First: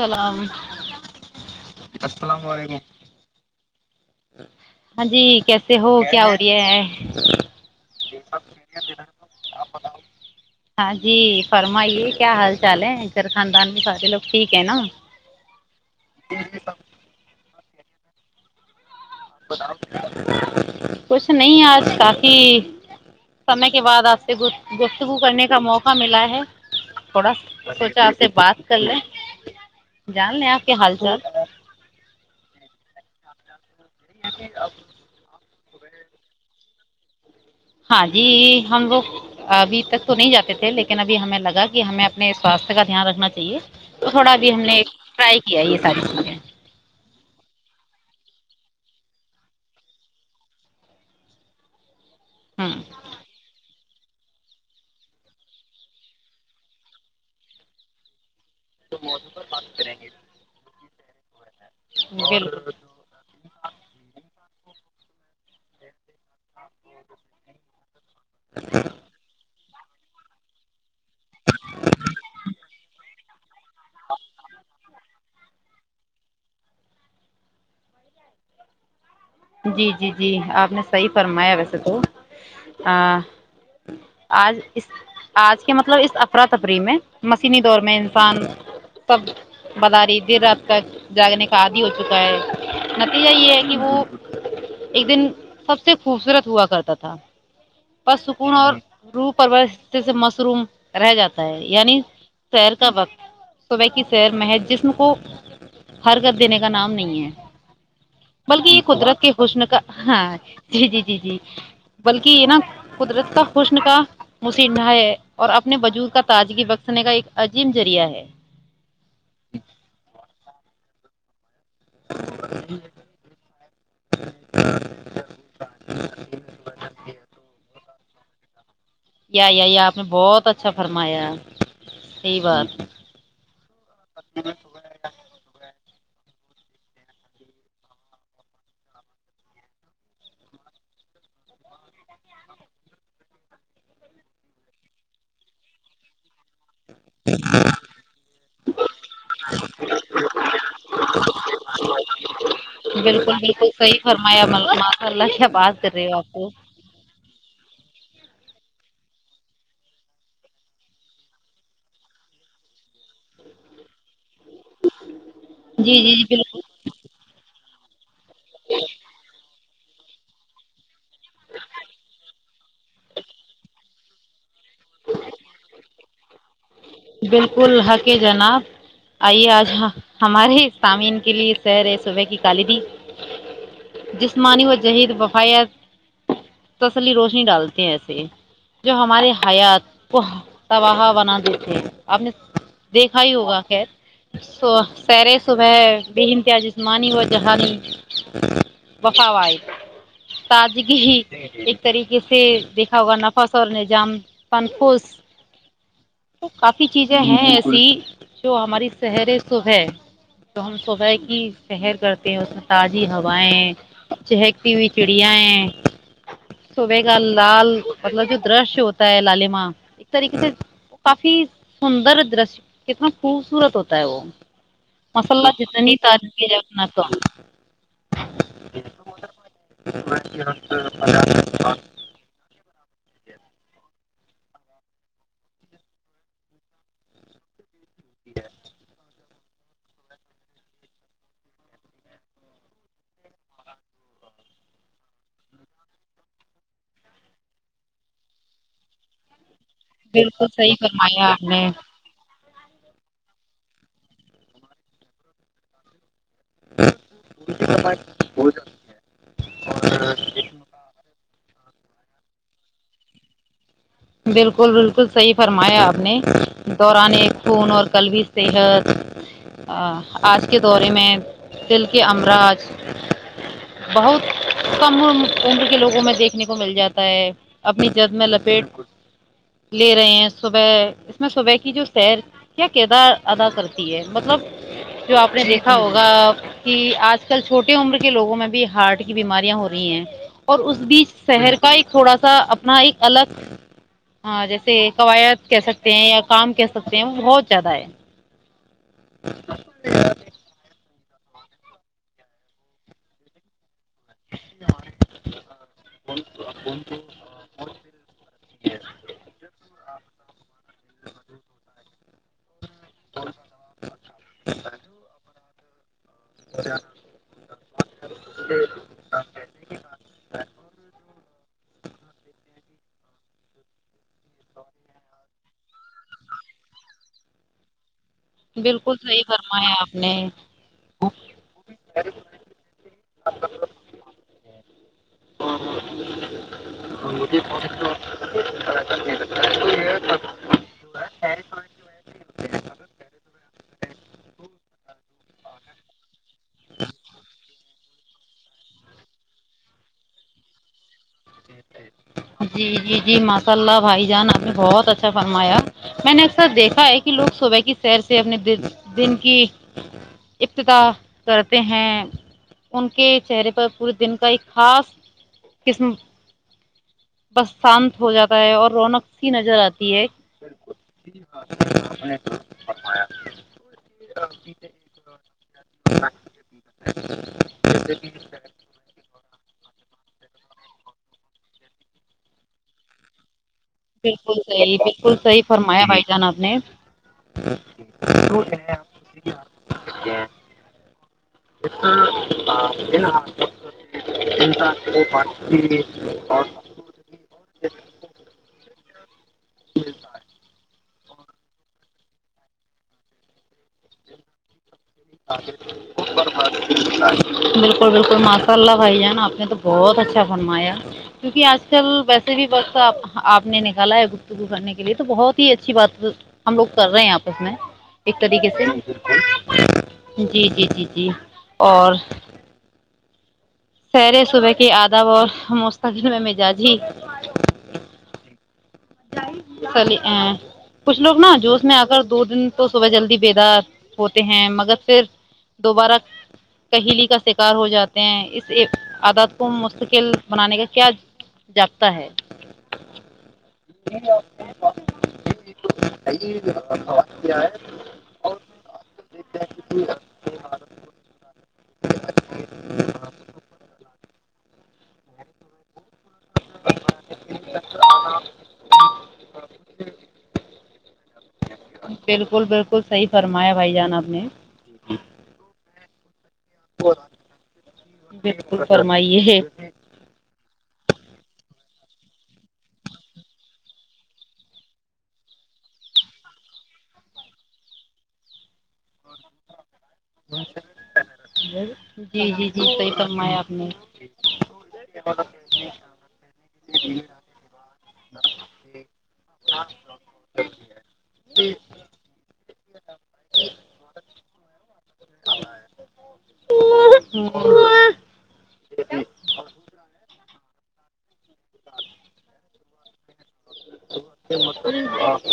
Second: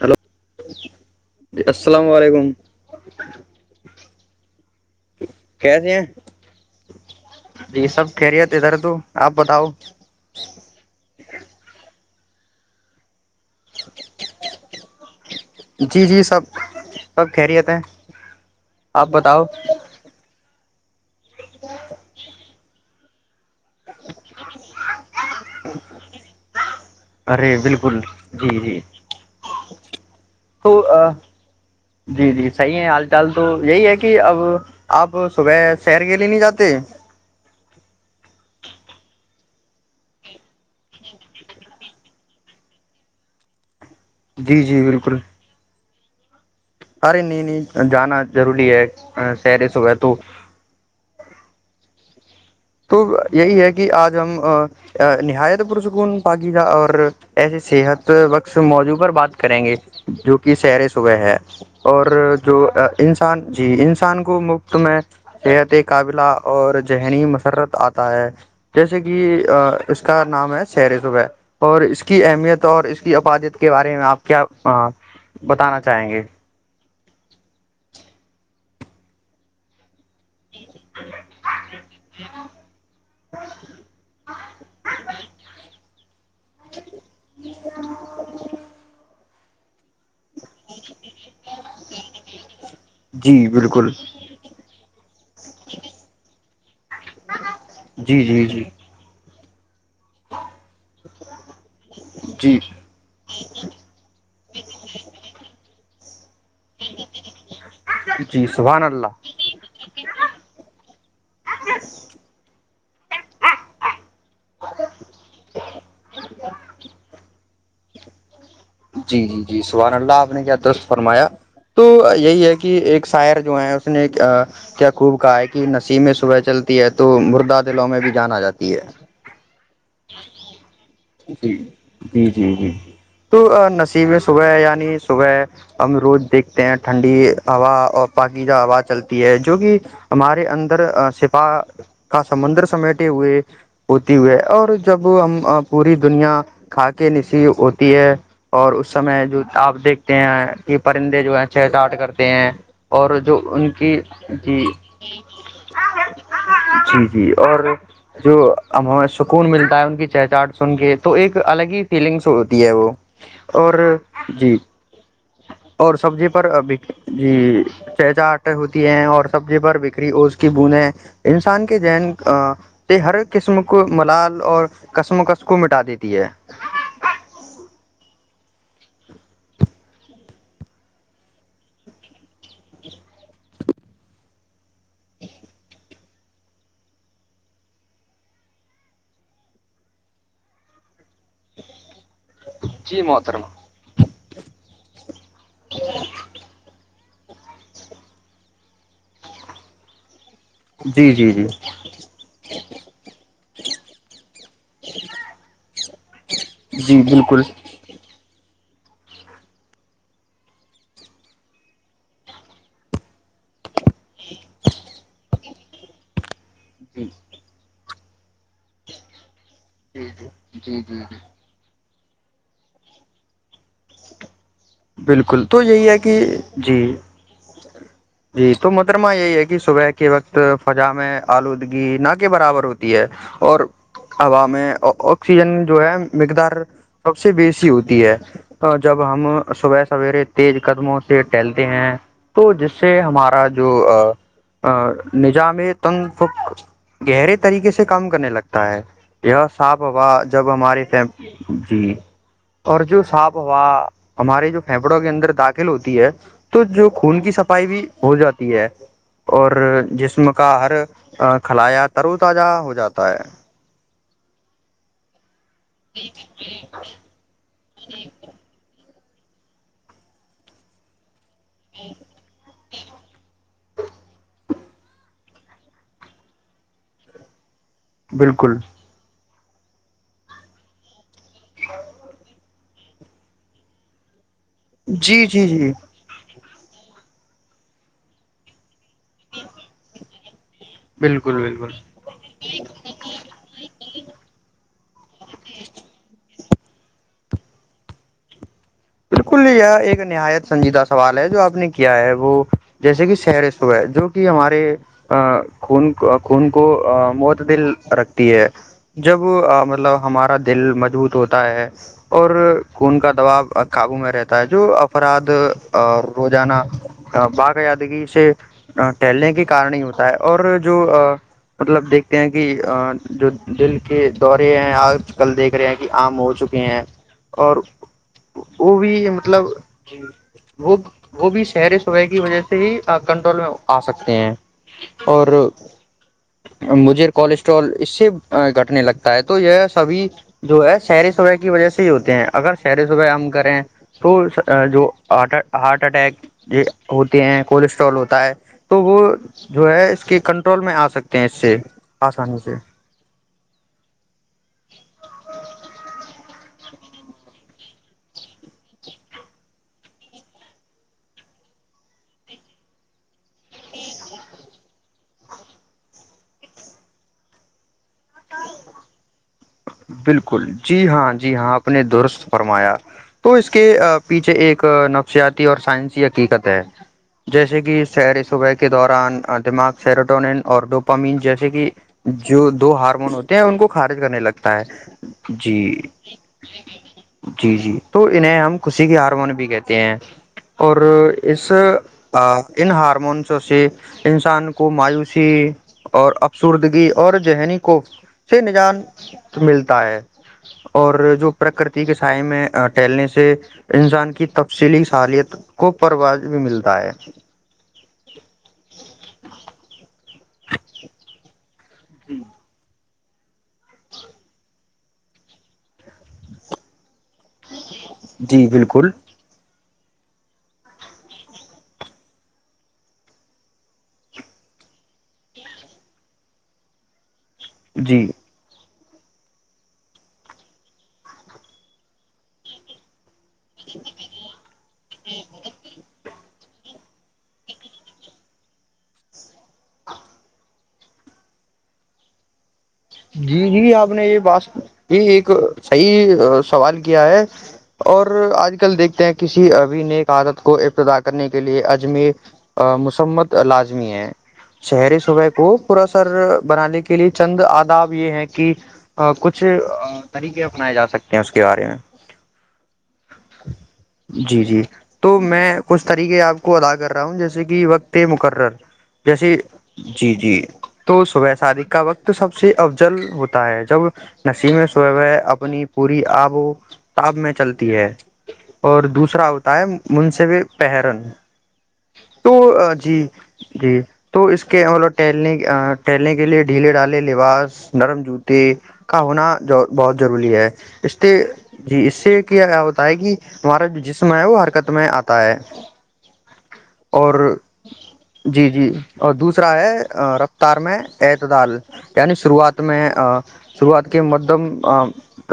hello جی السلام علیکم ہاں جی کیسے ہو کیا ہو رہی ہے ہے جی سب خیریت ادھر تو آپ بتاؤ ہاں جی فرمائیے کیا حال چال ہے سیر خاندان بھی سارے لوگ ٹھیک ہے نا جی ہ آ ب کچھ نہیں آج کافی سمے کے بعد آپ سے گفتگو کرنے کا موقع ملا ہے تھوڑا ارے بالکل سوچا آپ سے بات جی کر جی لیں جان لیں آپ تو کے حال چال جی جی صحیح ہے حال چال تو یہی ہے کہ اب آپ صب شہر گیلی نہیں جاتی ہاں جی ہم لگ ابھی تک تو نہیں جاتے تھے لیکن ابھی ہمیں لگا کہ ہمیں اپنے سواستھ کا دھیان رکھنا چاہیے تو تھوڑا ابھی ہم جی نے جی بالکل فٹرائی کیا یہ تاریخ ہے ارے نہیں نہیں جانا ضروری ہے سرے صبح تو ہوں تو یہی ہے کہ کہ آج ہم نہایت پرسکون پااکی جا اور ایسے صحت وقت موجوب پر بات کریں گے جو کہ سیر صبح ہے اور جو بالکل انسان جی انسان کو مفت ت میں یہتی قابلاہ اور ذہنی م رت آتا ہے جیسے کہ اس کا نام ہے سیر صبح اور اس کی اہمیت اور اس کی اپادیت کے بارے میں آپ کیا بتانا چاہیں گے جی جی جی جی آپ نے صحیح فرمایا ویسے تو آج اس آج کے مطلب اس افراتفری میں مشینی دور میں انسان سب [unintelligible] جی بالکل [inaudible] جی جی جی [inaudible] [inaudible] جی ہرک دینے کا نام نہیں ہے جی بلکہ یہ سبحان اللہ قدرت خشن کا ہاں جی جی جی جی بلکہ یہ نا قدرت کا خشن کا مصح نہ ہے اور اپنے بجود کا تاجگی بخشنے کا ایک عظیم ذریعہ ہے جی جی جی سبحان اللہ آپ نے کیا درست فرمایا تو یہی ہے کہ ایک شاعر جو ہے اس نے کیا خوب کہا ہے کہ نسیمیں صبح چلتی ہے تو مردہ دلوں میں بھی جانا جاتا ی یا آپ نے بہت اچھا فرمایا صحی بات نصیبیں صبح یعنی صبح ہم روز دیکھتے ہیں ٹھنڈی ہوا اور باقی جہ ہوا چلتی ہے جو کہ ہمارے اندر سپا کا سمندر سمیٹے ہوئے ہوتی ہوئے اور جب ہم پوری دنیا کھا کے نسییح ہوتی ہے اور اس سمے جو آپ دیکھتے ہیں کہ پرندے جو ہے چہ چاٹ کرتے ہیں اور بالکل جو بالکل ان کی صحیح فرمایا جی ماشاء اللہ کیا بات کر رہے ہو آپ کو جی جی اور جو ہم ہمیں سکون ملتا ہے ان کی چہچاہٹ سن کے تو ایک الگ ہی فیلنگس ہوتی ہے وہ اور جی جی اور جی جی سبزی پر بالکل ابھی جی چ چا آٹ ہوتی ہے اور سبزی بھر بھی بکری اوس کی بوندیں انسان کے ذہن ہر قسم کو ملال اور کشمکش کو مٹا دیتی ہے بالکل حک جناب آئیے آج ہمارے سامعین کے لیے سیر صبح کی کالی بھی جسمانی و جہید وفیات تسلی روشنی ڈالتے ہیں ایسے جو ہمارے حیات کو تباہا بنا دیتے ہیں آپ نے جی دیکھا ہی محترم ہوگا خیر سیرے صبح بے انمتیا جسمانی وہ جہاں وفا جی تازگی جی جی ایک طریقے سے دیکھا ہوگا نفس اور نظام فن خوش کافی جی چیزیں بالکل ہیں ایسی جو ہماری سحریں صبح جو ہم صبح کی سیر کرتے ہیں اس میں تازی ہوائیں چہکتی ہوئی چوڑیاں صبح کا لال مطلب جو درش ہوتا ہے لالی ایک طریقے سے کافی سندر درش کتنا خوبصورت ہوتا ہے وہ بالکل مساللہ تو یہی جتنی ہے کہ تعریف کی جائے جی اتنا کم جی تو محترمہ یہی ہے کہ صبح کے وقت فضا میں آلودگی نہ کے برابر ہوتی ہے اور ہوا میں آکسیجن جو ہے مقدار سب سے بیسی ہوتی ہے جب ہم صبح سویرے تیز قدموں سے ٹہلتے ہیں تو جس سے ہمارا جو نظام تن ف گہرے طریقے سے کام کرنے لگتا ہے صاف ہوا بالکل جب صحیح ہمارے فرمایا آپ نے اور جو صاف ہوا ہمارے جو پھیپڑوں کے اندر داخل ہوتی ہے تو جو خون کی صفائی بھی ہو جاتی ہے اور جسم کا ہر کھلایا ترو تازہ ہو جاتا ہے بالکل بالکل صحیح فرمایا آپ نے دوران ایک فون اور کل بھیی صحت [unintelligible] [unintelligible] [unintelligible] بالکل [unintelligible] لے رہے ہیں صبح میں صبح کی جو سیر کیا کردار ادا کرتی ہے مطلب جو جی آپ نے جی جی دیکھا ہوگا آج کل چھوٹے عمر کے لوگوں میں بھی ہارٹ کی بیماریاں ہو رہی ہیں اور اس بیچ بالکل شہر کا بالکل ایک تھوڑا سا اپنا ایک الگ جیسے قواعد کہہ سکتے ہیں یا کام کہہ سکتے ہیں وہ بہت زیادہ ہے بالکل ہی ہے ایک نایت سج دا سوال ہے جو آپ نے کیا ہے وہ جیسے کہ شر جو کہ ہمارے خون خون کو معتدل رکھتی ہے جب مطلب ہمارا دل مضبوط ہوتا ہے اور خون کا دباب قابو میں رہتا ہے جو افراد تو اور روزانہ باقا یادگی سے ٹہلنے کے کارن ہی ہوتا ہے اور جو مطلب دیکھتے ہیں کہ جو دل کے دورے ہیں آج کل دیکھ رہے ہیں کہ عام ہو چکے ہیں اور وہ بالکل بھی صحیح مطلب فرمایا آپ نے وہ وہ بھی شہر صبح کی وجہ سے ہی کنٹرول میں آ سکتے ہیں اور مجھے کولیسٹرول اس سے گھٹنے لگتا ہے تو یہ سبھی جو ہے شہر صبح کی وجہ سے ہی ہوتے ہیں اگر شہر صبح ہم کریں تو جو ہارٹ اٹیک یہ ہوتے ہیں کولسٹرول ہوتے ہے تو وہ جو ہے اس کی کنٹرول میں آ سکتی [unintelligible] [unintelligible] چہرے پر پورے دن کا ایک خاص [unintelligible] [unintelligible] آتی ہے بالکل جی ہاں جی ہاں آپ نے درست فرمایا تو اس کے پیچھے ایک نفسیاتی اور سائنسی حقیقت ہے جیسے کہ سر صوبہ کے دوران دماغ سیروٹونین اور ڈپامین جیسے کہ جو دو ہارمون ہوتے ہیں ان کو خارج کرنے بالکل لگے صحیح بالکل صحیح جی فرمایا بھائی جان آپ نے جی جی تو انہیں ہم خوشی کے ہارمون بھی کہتے ہیں اور اس ان ہارمونس سے انسان کو مایوسی اور افسردگی اور ذہنی کو سے نجات ا ملتا ہے اور جو پرکرتی کے سائے میں ٹہلنے سے انسان کی تفصیلی صالحیت کو پرواز بھی ملتا ہے بالکل بالکل ماشاء اللہ بھائی ج نا اپپنے تو بہت اچھا فرمایا کیونکہج چل ویسے بھی بس آپ آپ نے نکالا ہے گفتگو کرنے کے لیے تو بہت ہی اچھی بات ہم لوگ کر رہے ہیں آپ اس میں ایک جی طریقے سے بالکل جی جی جی جی اور سیر صبح کی آداب اور مستقبل میں مزاج ہی جی چلی ا کچھ لوگ نا جوش میں آ کر دو دن تو صبح جلدی بیدا ہوتے ہیں مگر پھر دوبارہ کہیلی کا شکار ہو جاتے ہیں اس عادات کو مستقل بنانے کا کیا جابطہ ہے جی جی آپ نے یہ بات یہ ایک صحیح سوال کیا ہے اور آج کل دیکھتے ہیں کسی ابھی نئے آادت کو ابتدا کرنے کے لیے اجمیر مسمت لازمی ہے شہری صوبح کو پورا سر بنانے کے لیے چل ب یہ ہے کہ کچھ طریقے اپناائے جا سکتے ہیں اس کے بارے میں بالکل بالکل صحیح فرمایا بھائی جان آپ نے جی جی تو میں کچھ طریقے آپ کو ادا کر رہا ہوں جیسے کہ وقت مقرر بالکل جیسے فرمائیے جی جی تو صبح شادی کا وقت سب سے افضل ہوتا ہے جب نسیمیں سب اپنی پوری آب و تاب میں چلتی ہے اور دوسرا ہوتا ہے من سےف پرن جی تو جی صحیح جی فرمایا آپ نے جی تو اس کے مطلب ٹہلنے ٹہلنے کے لیے ڈھیلے ڈالے نرم جوتے کا ہونا بہت ضروری ہے اس جی اس سے ہوتا ہے کہ ہمارا جو جسم ہے وہ حرکت میں آتا ہے اور جی جی اور دوسرا ہے رفتار میں اعت دال کیانی شروات میں شروعات کے مدم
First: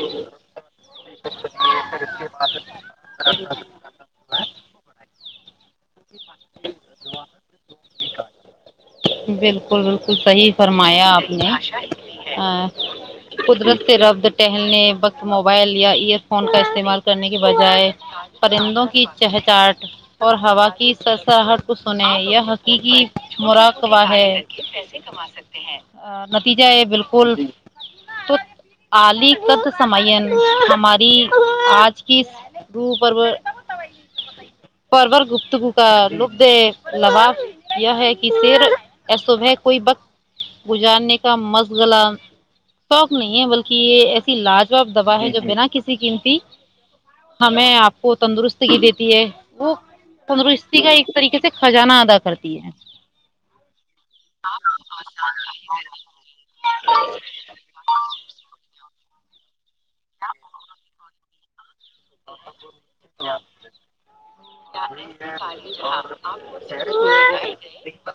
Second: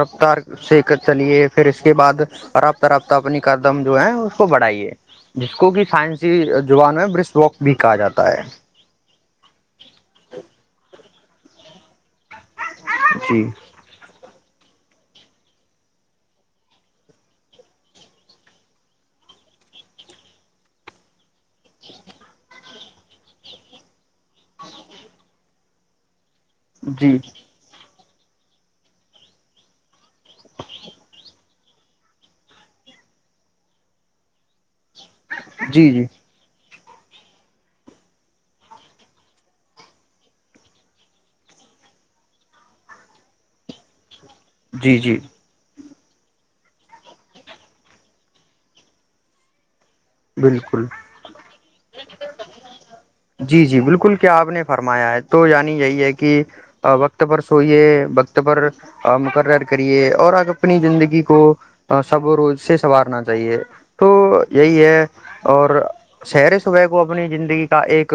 رفتار سے چلیے پھر اس کے بعد رابطہ رابطہ اپنی کادم جو ہے اس کو بڑھائیے جس کو کہ سائنسی زبان میں برس واک بھی کہا جاتا ہے بالکل بالکل صحیح فرمایا آپ [unintelligible] ہاں جی کودنستھر ابدٹے [unintelligible] [unintelligible] [unintelligible] [unintelligible] [unintelligible] جی [unintelligible] تو آلی کد سمائی ن ہمماری آج کی ر پرو پررور گپتگ کا جی جی لب دے لباب یہ ہے کہ سیر صب ہے کوئی وقت گزارنے کا مز گلا شوق نہیں ہے بلکہ یہ ایسے لاجواب جی دوا جی ہے جو بنا کسی قیمتی ہمیں آپ کو تندرستگ دیتی ہے وہ تندرستی بالکل کا ایک طریقے سے خزانہ ادا کرتی ہے جی جی بالکل کیا آپ نے فرمایا ہے تو یعنی یہی ہے کہ وقت پر سوئیے وقت پر اور مکر کریے اور آ اپنی زندگی کو سب روز سے سنوارنا چاہیے تو یہی ہے اور شر صبح کو اپنی زندگی کا ایک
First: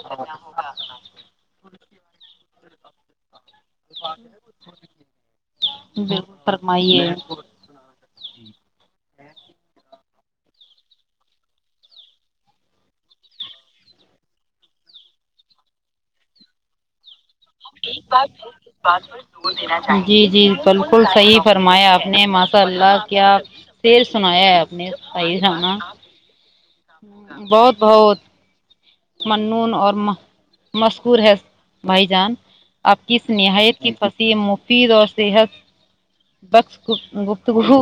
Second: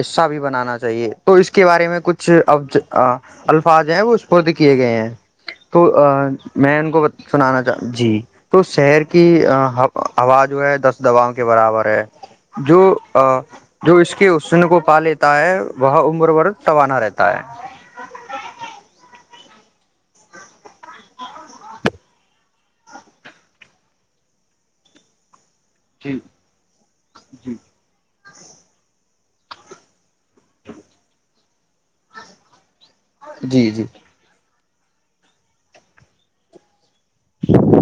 حصہ بھی بنانا چاہیے تو اس کے بارے میں کچھ اب فج ہیں وہ اسپرد کیے گئے ہیں تو بالکل میں ان فرمائیے کو سنانا چاہ جی تو شہر کے کہ آواز جو ہے دس دواؤں کے برابر ہے جو جو اس کے اسن کو پا لیتا ہے وہ عمر ورد توانا رہتا ہے جی جی بالکل صحیح فرمایا آپ نے ماشاء اللہ کیا سیر سنایا ہے آپ نےز انا جی جی بہت بہت وود منون اور مذکور ہے بھائی جان آپ کی جی نہایت جی کی پھنسی مت پیر اور صحت بخص گپتگو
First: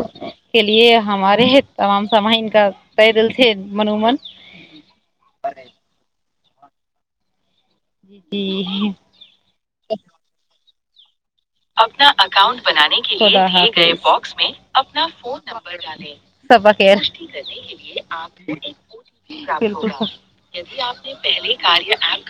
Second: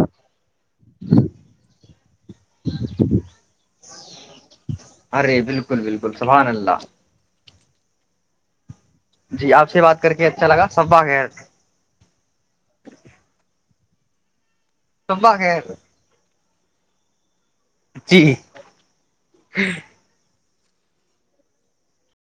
کے لیے ہمارے تمام سماہین کا طے دل تھ منومن ارے بالکل بالکل سبحان اللہ جی جی جی آپ سے بات کر کے اچھا لگا سبا گ باکس میں اپنا صبا فون خیر نمبر جانے سباق کرنے کے لیے جی آپ بکل ی آپ نے پہلے کار